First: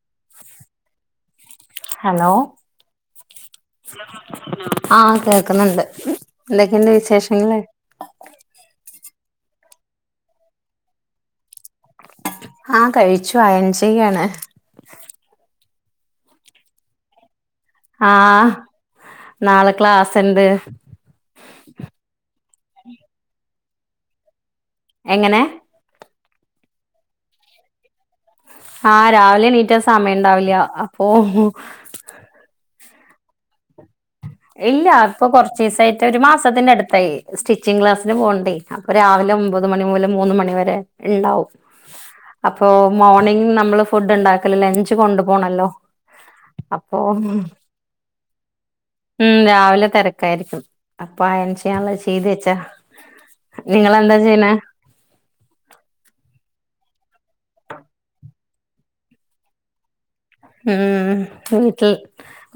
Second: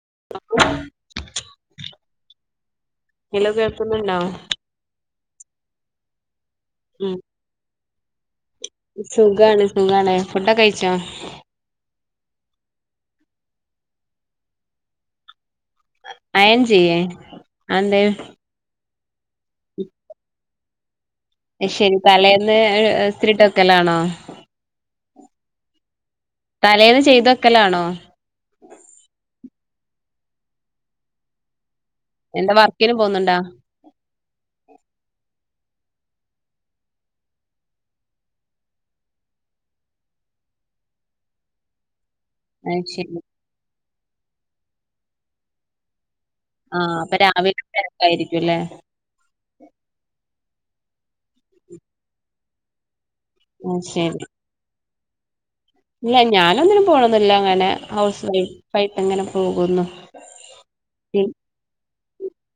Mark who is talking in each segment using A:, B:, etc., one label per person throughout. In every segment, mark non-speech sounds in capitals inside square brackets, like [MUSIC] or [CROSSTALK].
A: [INAUDIBLE] Hello
B: hello കേൾക്കുന്നുണ്ടാ
A: ആഹ് കേൾക്കുന്നുണ്ട് എന്തൊക്കെയുണ്ട് വിശേഷങ്ങളേ
B: സുഖാണ് സുഖാണ് ഫുഡൊ ക്കെ കഴിച്ചോ
A: ആഹ കഴിച്ചു അയൻ ചെയ്യാന്
B: അയെൻ ചെയ്യേ അതെന്തേ
A: ആഹ നാളെ ക്ലാസ്സ്‌ ഉണ്ട്
B: ശരി തലേന്ന് ഇസ്തിരി ട്ട് വെക്കലാണോ
A: എങ്ങനെ
B: തലേന്ന് ചെയ്ത വക്കലാണോ
A: ആ രാവിലെ ണീറ്റ സമയണ്ടാവില്ല അപ്പൊ
B: ഒലും പോുന്നുണ്ടാ
A: ഇല്ലപ്പോ കൊറച്ചീസായ്‌റ്റ് ഒരു മാസത്തിന്റെ അടുത്തായി സ്റ്റിച്ചിംഗങ് ക്ലാസ്സിന് പോകണ്ട് അപ്പൊ രാവിലെ ഒമ്പത് മണി മുതൽ മൂന്ന് മണിവരെ ഉണ്ടാവും അപ്പൊ
B: അത് ശരി
A: മോർണിംഗ നമ്മള് ഫുഡ് ഉണ്ടാക്കല ലഞ്ച് കൊണ്ടു പോോണല്ലോ
B: ആ അപ്പൊ രാവിലെ തിരക്കായിരിക്കും അല്ലേ
A: ഉം രാവിലെ തിരക്കായിരിക്കും അപ്പൊ അയന് ചെയ്യാനുള്ളത് ചെയ്ത് വെച്ചാ
B: അത്
A: നിങ്ങെലെന്താ
B: ശരി
A: ചെയ്യണ
B: ഇല്ല ഞാനൊന്നിനും പോണന്നില്ല അങ്ങനെ ഹൗസ് വൈഫ ആയിട്ട് ഇങ്ങനെ പോകുന്നു
A: ഉം വീട്ടിൽ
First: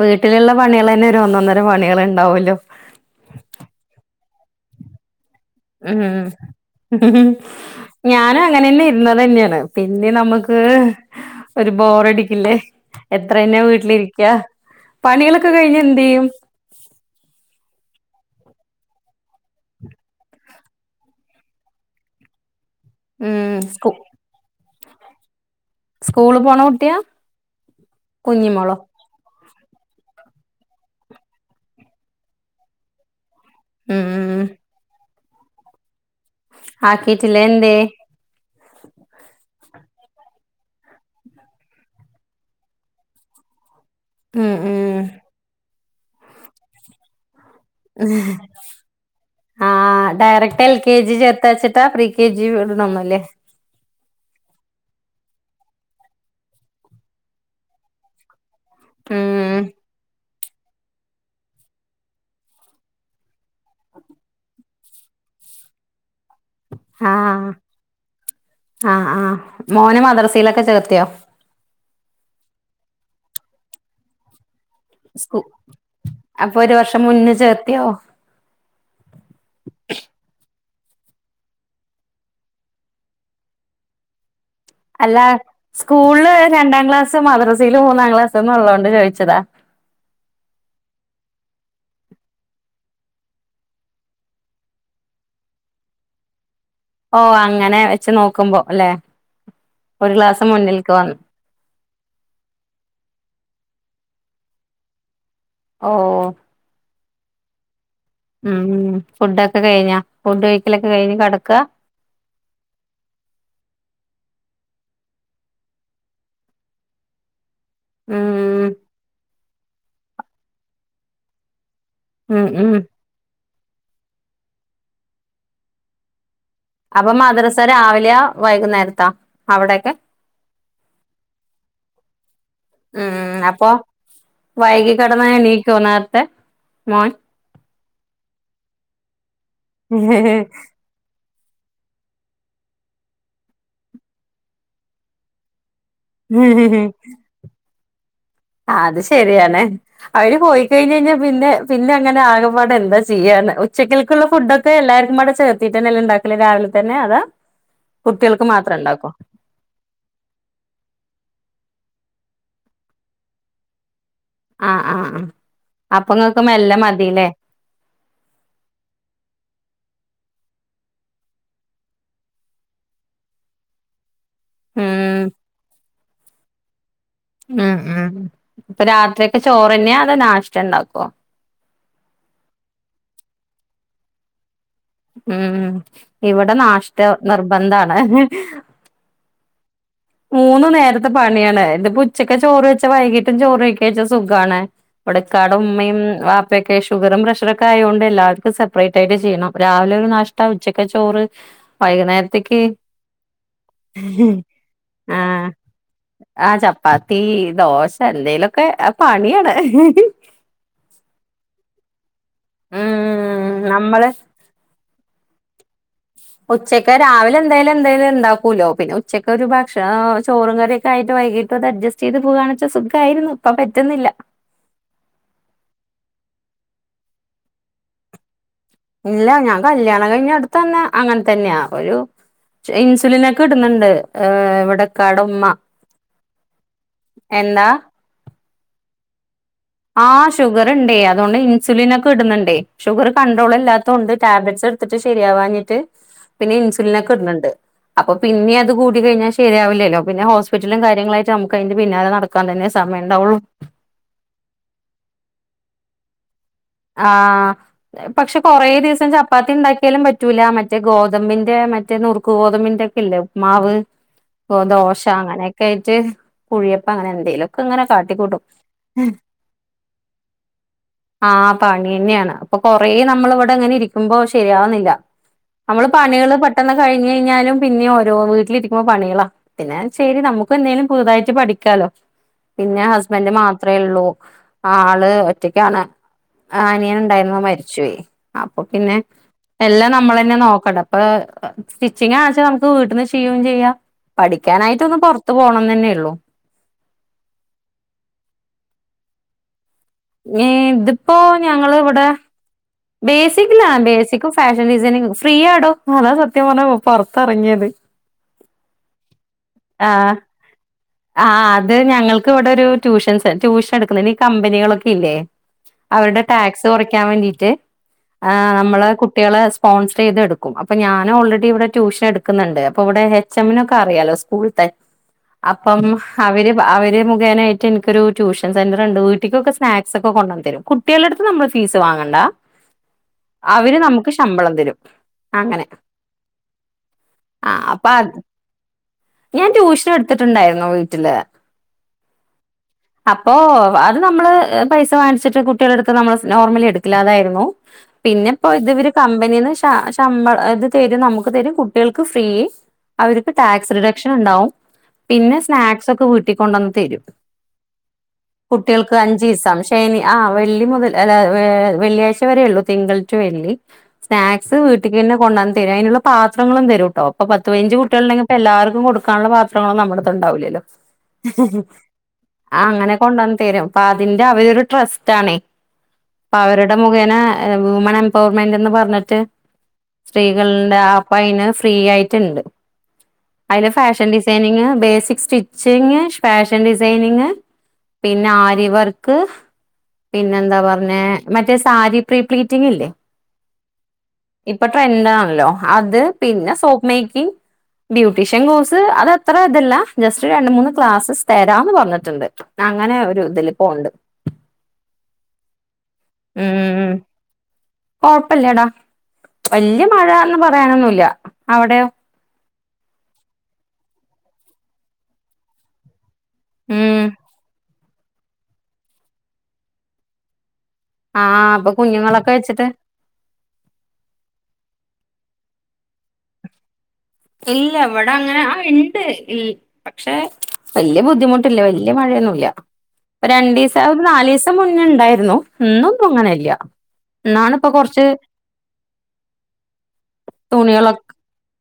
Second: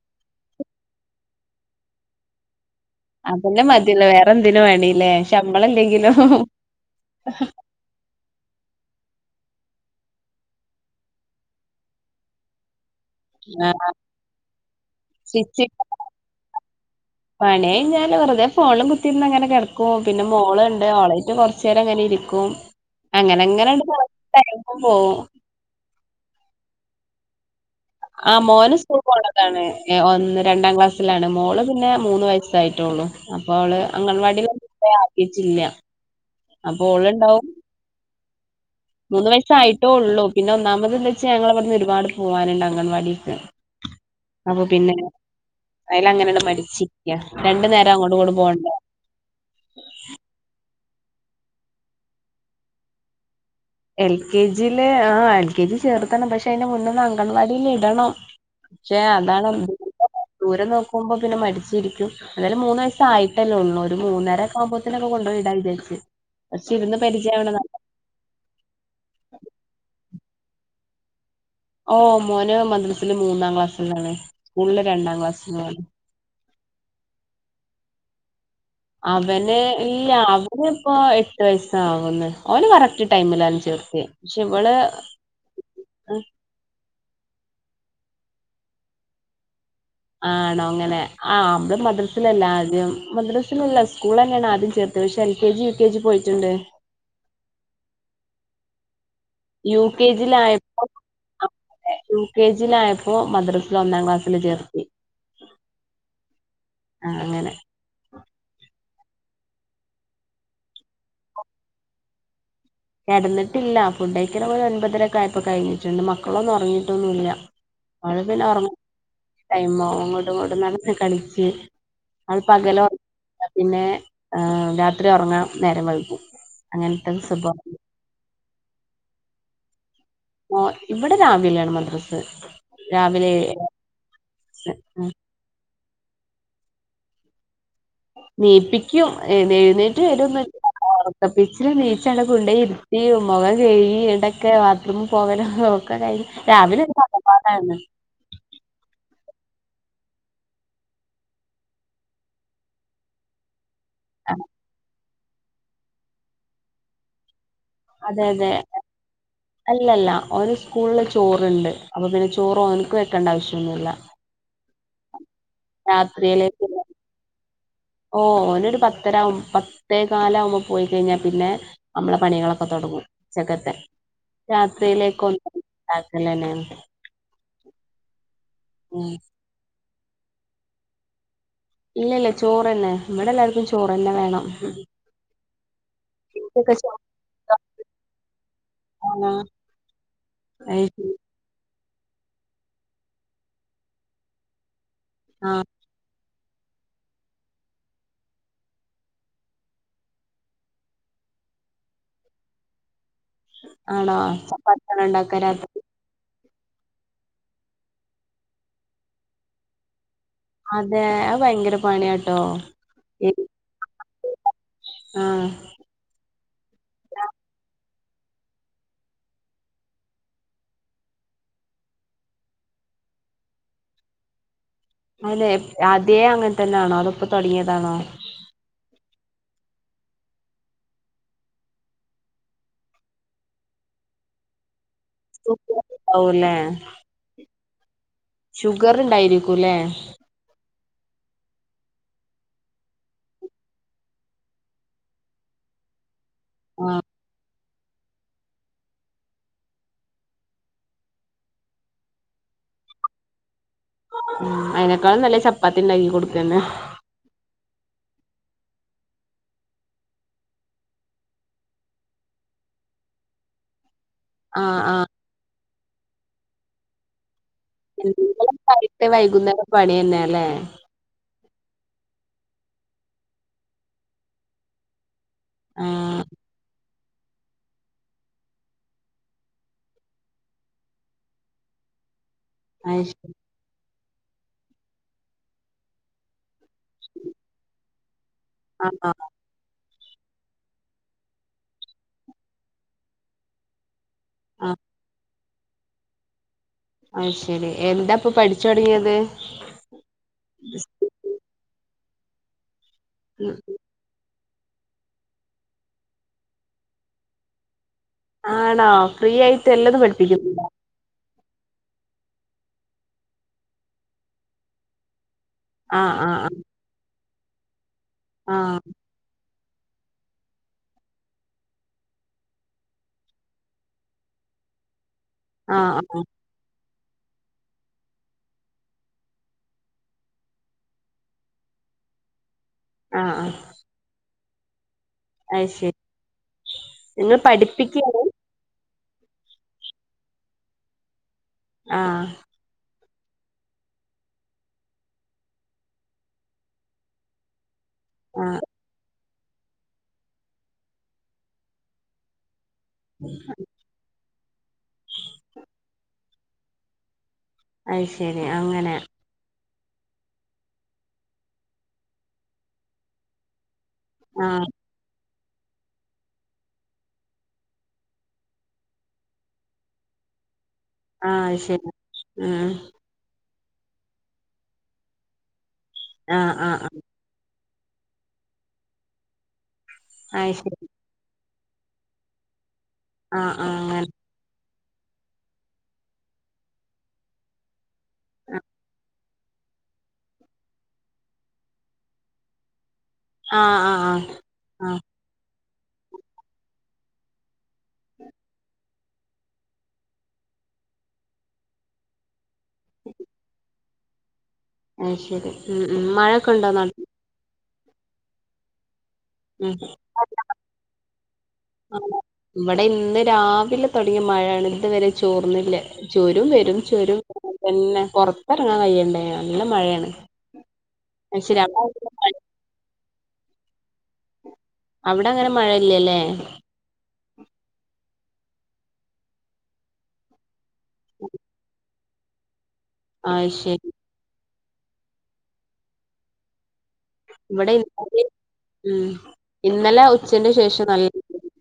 A: വീട്ടിലുള്ള പണികൾ തന്നെ ഒരു ഒന്നൊന്നര പണികൾ ഉണ്ടാവല്ലോ
B: അതല്ലെ മതിയല്ല വേറെന്തിനും വേണല്ലേ
A: ഉം ഞാനും അങ്ങനന്നെ ഇന്ന തന്നെയാണ് പിന്നെ നമുക്ക് ഒരു ബോറടിക്കില്ലേ എത്ര തന്നെ
B: ആഹ്
A: വീട്ടിലിരിക്ക പണികളൊക്കെ
B: സ്റ്റിച്ച്
A: കഴിഞ്ഞ എന്ത് ചെയ്യും
B: പണി കഴിഞ്ഞാൽ വെറുതെ ഫോണും കുത്തിന്ന് അങ്ങനെ കിടക്കും പിന്നെ മോളുണ്ട് മോളായിട്ട് കൊറച്ചു നേരം അങ്ങനെ ഇരിക്കും
A: ഉം
B: അങ്ങനെങ്ങനെ
A: സ്കൂ
B: പോകും
A: സ്കൂള് പോണ കുട്ടിയാ
B: ആ മോന്
A: കുഞ്ഞിമോളോ
B: സ്കൂളിൽ പോണത ഒന്ന് രണ്ടാം ക്ലാസ്സിലാണ് മോള് പിന്നെ മൂന്ന് വയസ്സായിട്ടുള്ളു അപ്പോഅവളെ
A: ഉം
B: അംഗൻവാടിൽൊന്നും കൊണ്ടോയി ആക്കിട്ടില്ല
A: ആക്കിട്ടില്ല എന്തേ
B: മൂന്ന് വയസായിട്ടോ ഉള്ളു പിന്നെ ഒന്നാമത് എന്ത വെച്ച ഞങ്ങ പറന്ന് ഒരുപാട് പോവാനുണ്ട് അംഗൻവാടിക്ക്
A: ഉം
B: അപ്പൊ പിന്നെ
A: ഉം
B: അയൽ അങ്ങനെയട് മരിച്ചിരിക്ക രണ്ടു നേരം അങ്ങോട്ട് കൂടെ പോവണ്ട
A: ആഹ് ഡയറക്റ്റ് എൽ കെ ജി ചേർത്തയച്ചിട്ടാ പ്രീ കെ ജി ഇടണന്ന അല്ലേ
B: എൽ കെ ജിൽ ആ എൽ കെ ജി ചേർത്തണം പക്ഷെ അതിറെ മുന്നന്ന് അങ്കൻവാടിൽ ഇടണം പക്ഷേ അതാണ്
A: ഉം
B: ദൂരം നോക്കുമ്പോ പിന്നെ മടിച്ചിരിക്കുംഏതായാലും മൂന്ന് വയസ ആയിട്ടല്ലേ ഉള്ളൂ ഒരു മൂന്നരൊക്ക ആകുമ്പോത്തേനൊക്ക കൊണ്ട് ട വിചാരിച്ചച്ച് പക്ഷ ഇരുന്ന്
A: ആഹ്
B: പരിചടെ
A: ആഹ് ആഹ് മോന് മദ്രസയിലൊക്കെ ചേർത്തിയോ
B: ഓ മോന മദ്രസില് മൂന്നാം ക്ലാസ്സിലാണ് സ്കൂളില് രണ്ടാം
A: സ്കൂ
B: ക്ലാസ്സിലാണ്
A: അപ്പൊ ഒരു വർഷം മുന്ന ചേർത്തിയോ
B: ഓനിപ്പോ എട്ട് വയസ് ആകുന്ന ഓന് കറക്ട് ടൈമിലാണ് ചേർത്ത
A: അല്ല സ്കൂളില് രണ്ടാം ക്ലാസ് ക് മദ്രസയില് മൂന്നാം ക്ലാസ് എന്ന് ഉള്ളോണ്ട് ചോദിച്ചതാ
B: ആണോ അങ്ങനെ ആ നമ്മടെ മദ്രസിലല്ല ആദ്യം മദ്രസിലല്ല സ്കൂൾ തന്നെയാണ് ആദ്യം ചേർ അത്യാവിശ്യം L K G U K G പോയിട്ടുണ്ട്
A: ഓ അങ്ങനെ വെച്ച് നോക്കുമ്പോ അല്ലെ
B: യു കെ
A: ഒരു ക്ലാസ്
B: ജിലയപ്പോ
A: മുന്നിൽക്ക് വന്നു
B: യു കെ ജിലയപ്പോ മദ്രസ ഒന്നാം ക്ലാസ്സില് ചേർത്ത്
A: ഓ
B: ആ അങ്ങനെ
A: ഉം ഫുഡൊക്കെ കഴിഞ്ഞാ ഫുഡ് കഴിക്കലൊക്കെ കഴിഞ്ഞ് കടക്ക
B: കടന്നിട്ടില്ല ഫുഡ്കഴിക്കല് ഒൻപതരക്കെആയപ്പൊ കഴിഞ്ഞിട്ടുണ്ട് മക്കളൊന്നും ഉറങ്ങിയിട്ടൊന്നുവില്ല അവള് പിന്നെ
A: ഉം
B: ഉറങ്ങുമ്പോ ടൈആവും അങ്ങോട്ടും ഇങ്ങോട്ടും നടന്ന് കളിച്ച് അത്
A: ഉം ഉം
B: പകല് ഉറങ്ങിയാ പിന്നെ, രാത്രി ഉറങ്ങാൻ നേരം വൈകും. അങ്ങനത്തെ
A: അപ്പൊ
B: ഒരു
A: മദ്രസ
B: സ്വഭാവം.
A: രാവിലെയാ? വൈകുന്നേരത്താ? അവിടൊക്കെ?
B: [UNINTELLIGIBLE] ഇവിടെ രാവിലെണ് മദ്രസ്. രാവിലെ
A: ഉം
B: ഏഴിന്
A: അപ്പൊ
B: [INAUDIBLE]
A: വൈകി കിടന്ന എണീക്കോ? നേരത്തെ, മോൻ.
B: നീപ്പിക്കും. ഏ എഴുന്നേറ്റ് വരൊന്നൂല്യ [INAUDIBLE] ഒറക്കപിച്ചില് നീച്ച് ആണ്ട് കൊണ്ടോയി ഇരുത്തി, മുഖം കഴുകി. [UNINTELLIGIBLE] ണ്ടൊക്കെ ബാത്‌റൂമിൽ പോകലും [INAUDIBLE] രാവിലെ ഒരു വെത്തപ്പാട് ആയിന്ന്.
A: ആ അത് ശെരിയാണ്. അവര് പോയിക്കഴിഞ്ഞയിഞ്ഞ പിന്നെ, പിന്നെ അങ്ങനെ ആകപാട് എന്താ ചെയ്യാന്ന് - [INAUDIBLE] ഉച്ചക്കൽക്കുള്ള ഫുഡൊക്കെ എല്ലാര്ക്കുംബാടെ ചേർത്തിട്ട്ന്നല്ലെ ണ്ടാക്കല്? രാവിലെ തന്നെ അതോ? [INAUDIBLE]
B: അതെ അതെ. അല്ലല്ല, ഓന് സ്കൂളില് ചോറ്ണ്ട്. അപ്പൊ പിന്നെ ചോറ് - ചോറ് ഓന്ക് വെക്കണ്ട ആവശ്യന്നും ഇല്ല.
A: ആ ആ ആ അപ്പൊങ്ങൾക്ക് മെല്ലെ മതില്ലേ?
B: ഓ ഓനൊരു പത്തര ആവുമ്പോ പത്തേകാലാവുമ്പോ [INAUDIBLE] പോയി കഴിഞ്ഞാൽ പിന്നെ, നമ്മളെ പണികളൊക്കെ തുടങ്ങും. ഉ ച്ചക്കത്തെ-
A: ഉം
B: രാത്രിയിലേക്ക് [UNINTELLIGIBLE] ഇണ്ടക്കലെന്നെണ്.
A: ഉം ഉം. ഇപ്പൊ രാത്രിക്ക്‌ ചോറ് തന്നെയാ? അതോ നാഷ്ത്ത ഉണ്ടാക്കോ?
B: ഇല്ല ഇല്ല ചോറെന്നെ. ഇവിടെ എല്ലാർക്കും ചോറെന്നെ വേണം.
A: ഉം. ഇവിടെ
B: എനിക്കൊക്കെ ചോ
A: നാഷ്ത്ത നിർബന്ധാണ്.
B: ആണോ
A: മൂന്ന്
B: അയ്ശരി
A: നേരത്തെ പണിയാണ്. [INAUDIBLE] ഉച്ചക്കെ ചോറ് വെച്ച വൈകീട്ടും ചോറ് കഴിക്കച്ച സുഖാണ്. ഇവിടെ ഇക്കാടെ
B: ആഹ്
A: ഉമ്മയുംവാപ്പായും [INAUDIBLE] ഇപ്പൊക്കെ ഷുഗറും, പ്രഷറൊക്കെ ആയോണ്ട് എല്ലാർക്കും സെപ്പറേറ്റ് ആയിട്ട് ചെയ്യണം. രാവിലെ ഒരു നാഷ്ടാ ഉച്ചക്ക്‌ ചോറ്- വൈകുന്നേരത്തേക്ക്-
B: ആണോ? ഭക്ഷണം ഉണ്ടാക്കാ രാത്രി?
A: ആ ചപ്പാത്തി, ദോശ എന്തെലൊക്കെ. പണിയാണ്.
B: അതെ. അത് ഭയങ്കര പണിയാട്ടോ.
A: ഉം നമ്മള്
B: [INAUDIBLE] ആ.
A: ഉച്ചക്ക്, രാവിലെ എന്തായാലും എന്തായാലും- ഉണ്ടാക്കൂല്ലോ. പിന്നെ ഉച്ചക്ക്‌ ഒരു ഭക്ഷണ, ചോറ് കറിയൊക്കെ ആയിട്ട് വൈകിട്ട് അത് അഡ്ജസ്റ്റ് ചെയ്ത് പോകാണ്ച്ച സുഖായി [INAUDIBLE] [UNINTELLIGIBLE] ഇപ്പ പറ്റുന്നില്ല.
B: ആലെ, ആദ്യേ അങ്ങനത്തെന്നെ ആണോ? അതോ പ്പൊ തുടങ്ങിതാണോ?
A: ഇല്ല. ഞാൻ കല്യാണം കഴിഞ്ഞ അടുത്തന്നെ അങ്ങൻതന്നെയാ. ഒരു [INAUDIBLE] ഇൻസുലിനൊക്കെ ഇടുന്നുണ്ട്. ഇവിടെ [INAUDIBLE] ഇക്കാടുമ്മ.
B: ണ്ടാവൂല്ലേ
A: എന്താ?
B: ഷുഗർ ഇണ്ടായിനിം.
A: ആ. ഷുഗർ ഉണ്ടേയ്. അതൊണ്ട് ഇൻഷുലിനൊക്കെ ഇടുന്നുണ്ടേയ്. ഷുഗർ കൺട്രോൾ അല്ലാത്തൊണ്ട് ടാബ്ലറ്റ്സ് എടുതിട്ട് ശരിയാവാഞ്ഞിട്ട് [INAUDIBLE] [UNINTELLIGIBLE] പിന്നെ
B: ആഹ്
A: ഇന്സുലിനൊക്കെ ഇടണ് ണ്ട്. അപ്പൊ പിന്നിം അത് കൂടി കഴിഞ്ഞാ ശരിയാവില്ലല്ലോ. പിന്നെ ഹോസ്പിറ്റലും കാര്യങ്ങളായിട്ട് നമുക്ക് അതിന്റെ പിന്നാലെ നടക്കാൻ തന്നെ സമയം [INAUDIBLE] വെണ്ട ഒള്ളും. [INAUDIBLE]
B: [UNINTELLIGIBLE] ആയിനെക്കാളും നല്ലത് ചപ്പാത്തി ഇണ്ടാക്കി കൊടുക്കന്നെ.
A: ആാാ. പക്ഷെ, കുറേ ദിവസം ചപ്പാത്തി ഇണ്ടാക്കിയാലും പറ്റൂല. മറ്റേ ഗോതമ്പിന്റെ, മറ്റേ നുറുക്ക് ഗോതമ്പിന്റെ [INAUDIBLE] [UNINTELLIGIBLE] ഉപ്മാവ്,
B: ആഹ്
A: ദോശ
B: ആഹ്
A: അങ്ങനെയൊക്കെ ആയിട്ട്, കുഴിയപ്പം അങ്ങനെ എന്തേലും [INAUDIBLE]
B: എന്തെലൊക്കെ ആയിട്ട് വൈകുന്നേരം പണിന്നെ ല്ലേ?
A: ആഹ് പണി തന്നെയാണ്. അപ്പൊ കൊറേ നമ്മള് ഇവിടെ ങ്ങനെ ഇരിക്കുമ്പോ ശരിയാവുന്നില്ല. നമ്മള്
B: ആഹ്
A: പണികള് പെട്ടെന്ന് കഴി [INAUDIBLE] കഴിഞ്ഞയിഞ്ഞാലും പിന്നിം ഓരോ, വീട്ടിലിരിക്കുമ്പോ പണികളാ. പിന്നെ ശരി. നമുക്ക് എന്തേലും പുതുതായിട്ട് പഠിക്കാല്ലോ. പിന്നെ, ഹസ്ബന്റ്
B: അയ്ശരി
A: മാത്രേള്ളൂ. ആള് ഒറ്റക്കാണ്. ആ അനിയൻ ഉണ്ടായിരുന്നു. മരിച്ചോയ്. അപ്പൊ പിന്നെ
B: ആഹ് ആഹ്
A: എല്ലാം ന [INAUDIBLE] നമ്മളന്നെ നോക്കണ്ട അപ്പാ ആ സ്റ്റിച്ചിങ് ആണ്ച്ച നമുക്ക് വീട്ട്ന്ന് ചെയും ചെയ്യാം
B: ആഹ്
A: പഠിക്കാനായിട്ട് ഒന്ന് പൊറത്തു പോണംന്നെന്നെള്ളു
B: അത് ശെരി എന്താപ്പൊ പഠിച്ചൊടങ്ങിയത്
A: [UNINTELLIGIBLE] ഇതിപ്പോഞങ്ങള് ഇവിടെ ബേസിക്ക്ലാണ് ബേസിക്കും ഫാഷൻ ഡിസൈനിങ്ങൊക്കെ ഫ്രീ ആടോ അതാ സത്യം പറഞ്ഞാ പൊറത്തെറങ്ങിയത്
B: ആണോ ഫ്രീ ആയിട്ട് എല്ലതും പഠിപ്പിക്കും ഇല്ല
A: ആ ആ അതെ ഞങ്ങൾക്ക് ഇവിടെ ഒരു ട്യൂഷൻ സെ ട്യൂഷൻ എടുക്കുന്ന ഈ കമ്പനികളൊക്കെ ഇല്ലേ
B: ആഹ്
A: അവരുടെ
B: ആഹ്
A: ടാക്സ് കൊറയ്ക്കാൻ വേണ്ടീട്ട് ആ
B: ആഹ്
A: നമ്മള് കുട്ടികളെ സ്കൂ സ്പോൺസറൈത് എടുക്കും അപ്പൊ ഞാൻ ഓൾറെഡി ഇവിടെ ട്യൂഷൻ എടുക്കുന്നുണ്ട് അപ്പൊ ഇവിടെ എച്ച് എമ്മിനൊക്കെ അറിയാലോ സ്കൂള്ത്തെ
B: ആഹ്
A: അപ്പം
B: ആഹ്
A: ഹ് അവര് പ്അവര് മുഖേനേയിട്ട് ഇൻക്കൊരു ട്യൂഷൻ സെന്ററ് ഉണ്ട് വീട്ടിക്കൊക്കെ സ്നാക്സ് ഒക്കെ കൊണ്ടന്ന് തരും കുട്ട്യാളെ അട്ത്ത്ന്ന് നമ്മള് ഫീസ് വങ്ങണ്ട
B: ആഹ് ആഹ് ആഹ്
A: അവര് നമുക്ക് ശമ്പളം തരും അങ്ങനെ
B: അത് ശരി നിങ്ങൾ
A: ആ അപ്പ അത്
B: പഠിപ്പിക്കാണ്
A: ഞാൻ ട്യൂഷനെടുത്ത്ട്ട്ണ്ടായിരുന്നു വീട്ടില്
B: ആഹ്
A: അപ്പോ അത് നമ്മള് പൈസ വാങ്ങിച്ചിട്ട് കുട്ട്യാളെ എടുത്ത് നമ്മള് നോർമലി എടുക്കലാ അതായിരുന്നു [UNINTELLIGIBLE] പിന്നെപ്പോ
B: ആഹ്
A: ഇതിവര് കമ്പ പിന്നെ ഇത് ശ ശമ്പ ഇത് തരും നമുക്ക് തരും കുട്ടികൾക്ക് ഫ്രീ അവർക്ക് ടാക്സ് റിഡക്ഷൻ ഉണ്ടാവും പിന്നെ സ്നാക്സ് ഒക്കെ വീട്ടിക്കൊണ്ടന്ന് തരും
B: അത് ശരി അങ്ങനെ
A: കുട്ടികൾക്ക് അഞ്ചീസം ശനി ആ വെള്ളി മുതൽ ങേ വെ വെള്ളിയാഴ്ച വരേയുള്ളു തിങ്കൾ ടു വെള്ളി സ്നാക്സ്
B: ആഹ്
A: വീട്ടിക്കെന്നെ കൊണ്ടന്ന് അതിനുള്ള പാത്രങ്ങളും തരുംട്ടോ ഇപ്പ പത്ത് പതിനഞ്ച് കുട്ടികളുണ്ടെങ്കി ഇപ്പോഎല്ലാർക്കും കൊടുക്കാന്ള്ള പത്രങ്ങളൊന്നും നമ്മളടുത്തുണ്ടാവില്ലല്ലോ
B: ആഹ് അത് ശരി
A: ഹ്ഹ്ഹ്ആ
B: ഉം
A: അങ്ങനെ കൊണ്ടുവന്ന് തീരും അപ്പ അതിന്റെ അവരൊരു ട്രസ്റ്റ് ആണേ അപ്പൊ
B: ആ ആ
A: അവരുടെ മുഖേന വുമൺ എംപവർമെന്റ്ന്ന് പറഞ്ഞിട്ട്
B: അത്
A: സ്ത്രീകള്ണ്ട്
B: ശരി
A: ആ അപ്പയിന് ഫ്രീ ആയിട്ട്ണ്ട്
B: ആഹ്
A: അയിന്
B: ആഹ്
A: ഫാഷൻ
B: അങ്ങനെ
A: designing basic stitching fashion designing പിന്നെ ആരി വർക്ക് പിന്നെന്താ പറഞ്ഞേ മറ്റേ സാരി പ്രീപ്ലീറ്റിംഗ ഇല്ലേ
B: ആഹ് ആഹ് ആഹ്
A: ഇപ്പൊ
B: ആഹ്
A: ട്രെന്റ് ആണ്ല്ലോ അത് പിന്നെ സോപ്പ് മേക്കിങ് ബ്യൂട്ടീഷ്യൻ കോഴ്സ് അത് അത്ര ഇതല്ല ജസ്റ്റ് രണ്ട് മൂന്ന് ക്ലാസ്സ് സ് തരാംന്ന് പറഞ്ഞിട്ട്ണ്ട് അങ്ങനെ ഒരു ഇതില് പോവ്ണ്ട്
B: അത് ശരി ഉം ഉം മഴൊക്കെ ഉണ്ടോ
A: ഉം
B: നാട്ടി
A: കൊഴപ്പില്ലടാ
B: ഉം
A: വല്യ മഴാന്ന് പറയാനൊന്നുല്ല്യ അവടയോ
B: ഇവടെ ഇന്ന് രാവിലെ തൊടങ്ങിയ മഴേണ് ഇതുവരെ ചോർന്നില്ല ചോരും വെരും
A: ഉം
B: ചോരും പിന്നെ പൊറത്തെറങ്ങാൻ കയ്യേണ്ടേ നല്ല മഴയാണ്
A: ആ
B: അത് ശരി
A: അപ്പൊ കുഞ്ഞുങ്ങളൊക്കെ
B: അവിടെ
A: വെച്ചിട്ട്
B: ഇവിടെ അങ്ങനെ മഴയില്ല്യ ല്ലേ
A: ഇല്ല ഇവടെ അങ്ങനെ ആ ഇണ്ട് ഇൽ പക്ഷെ വല്യ ബുദ്ധിമുട്ടില്ല വല്യ വല്യ മഴയൊന്നുല്ല്യ ഇപ്പ
B: അത് ശരി
A: രണ്ടീസാ ഒരു നാലിസാ [UNINTELLIGIBLE] മുന്നെ ഇണ്ടായിരുന്നു ഇന്നൊന്നും അങ്ങനെല്ല്യ
B: ഇവടെ ഇന്നാല് ഉം ഇന്നലെ ഉച്ചന്റെ ശേഷം
A: തുണികളൊക്കെ
B: നല്ല മഴണ്ടായിക്ക്ണ്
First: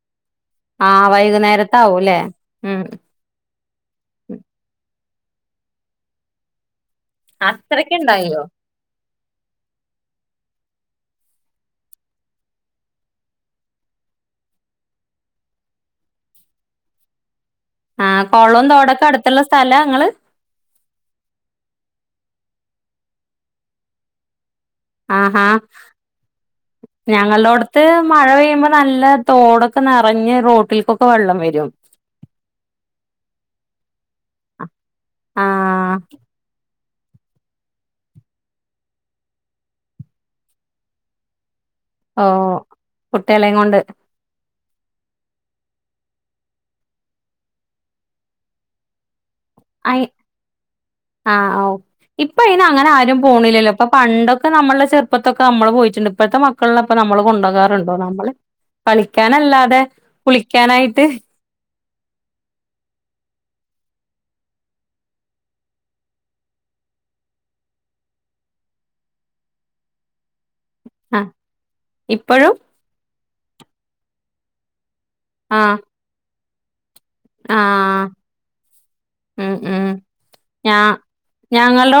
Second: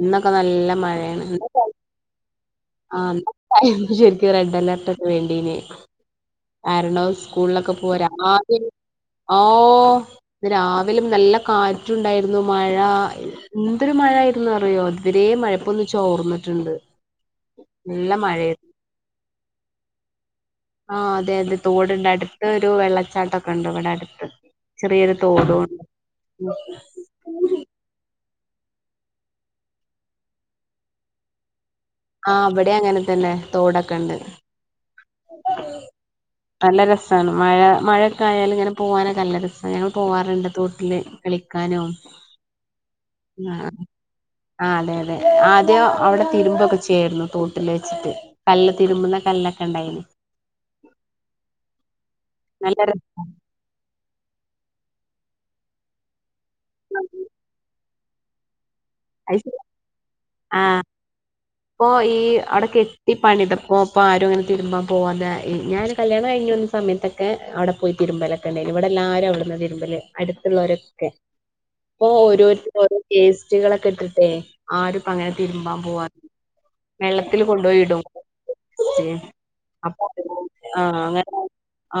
B: ഇന്നൊക്കെ നല്ല
A: ആഹ്
B: മഴയാണ്
A: വൈകുന്നേരത്താവൂല്ലേ ഉം
B: ആ ഇന്ന് ശരിക്കും റെഡ് അലർട്ട് ഒക്കെ വേണ്ടീന് രണ്ടാളും സ്കൂളിലൊക്കെ പോരാ [UNINTELLIGIBLE] ആ
A: അത്രയ്ക്ക്ണ്ടായോ
B: ഇന്ന് രാവിലിം നല്ല കാറ്റുണ്ടായിരുന്നു മഴ എന്തൊരു മഴായിരുന്നു ന്നറിയോ ഇതുവരേ മഴ ഇപ്പൊന്ന് ചോർന്ന്ട്ട്ണ്ട്
A: ആ കൊളോം തോടൊക്കെ അടുത്തുള്ള സ്ഥലാ ങ്ങള്
B: ആ അതെ അതെ തോട്ണ്ട് അടുത്തൊരു വെള്ളച്ചാട്ടൊക്കെ ഉണ്ട് ഇവടെ അടുത്ത് ചെറിയൊരു
A: ആഹാ
B: തോടും ഉണ്ട്
A: ഞങ്ങളുടെടുത്ത് മഴ പെയ്യ നല്ല തോടൊക്കെ നിറഞ്ഞ് റോട്ടില് ക്കൊക്കെ വെള്ളം വരും
B: ആ അവിടെ അങ്ങനെത്തന്നെ തോടൊക്കെ ഉണ്ട്
A: ആഹ്
B: നല്ല ര രസമാണ് മഴ മഴയൊക്കെ ആയാലും ഇങ്ങനെ പോവാനൊക്കെ അല്ല രസമാണ് ഞങ്ങൾ പോകാറുണ്ട് തോട്ടിൽ കള
A: ഓ
B: ആ
A: കുട്ടികളയും കൊണ്ട്
B: ആ അതെ അതെ ആദ്യം അവിടെ തിരുമ്പൊക്കെ ചെയ്യായിരുന്നു തോട്ടിൽ വെച്ചിട്ട് കല്ല് തിരുമ്പുന്ന കല്
A: ആഓ ഇപ്പ ഇന
B: നല്ല
A: അങ്ങനെ
B: രസ
A: ആരും പോണില്ലല്ലോ ഇപ്പൊ പണ്ടൊക്കെ ക്കെ നമ്മളുടെ ചെറുപ്പത്തൊക്കെ നമ്മള് പോയിട്ടുണ്ട് ഇപ്പോഴത്തെ മക്കളൊപ്പോ നമ്മള് കൊണ്ടു പോകാറുണ്ടോ നമ്മള് കളിക്കാനല്ലാതെ
B: ആ
A: കുളിക്കാനായിട്ട്
B: ഇപ്പൊ ഈ അടക്ക എത്തി പണിതപ്പോ അപ്പോ ആരും അങ്ങനെ തിരുമ്പാൻ പോവാെ ഞൊരു കല്യാണം കഴിഞ്ഞ സമയത്തൊക്കെ അവിടെ പോയി തിരുമ്പലൊക്കെ ഉണ്ടായി ഇവിടെല്ലരും അവിടുന്ന് തിരുമ്പല് അടുത്ത് രൊക്കെ
A: ആഹ്
B: അപ്പൊ
A: ഇപ്പഴും
B: ഓരോരുത്ത ഓരോ പേസ്റ്റികൾൊക്കെ ഇട്ടിട്ടേ ആറൂം അങ്ങനെതിരുമ്പാ
A: ആഹ്
B: പോവാ വെള്ളത്തിൽ കൊണ്ടുപോയി ഇടും
A: ആഹ് ഉം ഉം
B: അ ആ
A: ഞാ
B: അങ്ങ ആ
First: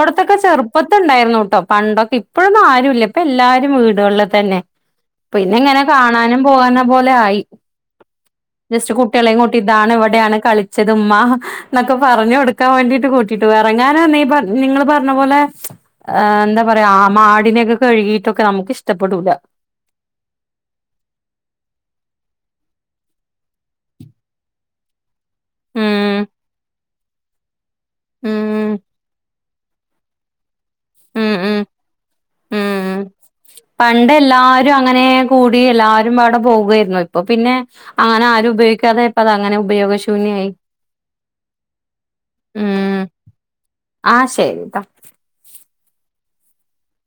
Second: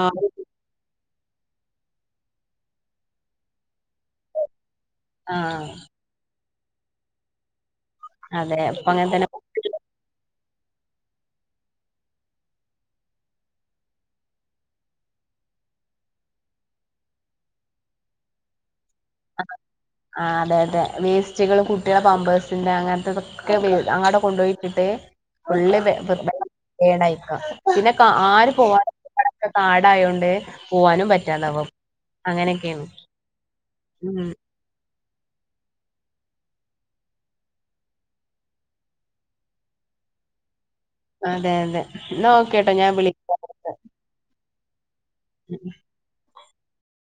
A: ട്ടോ പണ്ടൊക്കെ ഇപ്പോഴൊന്നും ആരുല്ല ഇപ്പൊ എല്ലാരും വീട് അടുള്ളിൽ തന്നെ പിന്നെ
B: ആഹ്
A: എങ്ങനെ കാണാനും പോകാന പോലെ ആയി
B: അതെ ഇപ്പ
A: ജസ്റ്റ്
B: അങ്ങനെ തന്നെ
A: കുട്ടികളെ കൂട്ടിതാണ് കളിച്ചത് ഉമ്മ എന്നൊക്കെ പറഞ്ഞ കൊടുക്കാൻ വേണ്ടട്ട് കൂട്ടിട്ട് ഇറങ്ങാന ന പറഞ്ഞ നിങ്ങൾ പറഞ്ഞോ അപോലെ് എന്താ പറയാ മാടിനൊക്കെ കഴുകിട്ടൊക്കെ നമുക്ക് ഇഷ്ട
B: ആ അതെ അതെ വേസ്റ്റുകൾ കുട്ടികള പമ്പേഴ്സ് അങ്ങനത്തെൊക്കെ അങ്ങോട്ട കൊണ്ടുപോയിട്ടിട്ട് വള്ളി
A: ഉം
B: ടായിക്ക പിന്നെ ആര്
A: ഉം
B: പോവാനക്കെ കാടായോണ്ട് പോകാനും
A: ഉം ഉം
B: പറ്റാന്നാവ അങ്ങനെയൊക്കെയാണ്
A: ഉം പണ്ട്
B: ഉം
A: എല്ലാരും അങ്ങനെ കൂടി എല്ലാരും അവിടെ പോകായിരുന്നു ഇപ്പൊ പിന്നെ അങ്ങനെ ആരും ഉപയോഗിക്കാതെ ഇ അങ്ങനെ ഉപയോഗ ശൂന്യ യി
B: അതെ അതെ നോക്കട്ടോ ഞാൻ
A: ഉം
B: വിളിക്ക
A: ആ ശരി ട്ടോ
B: ഉം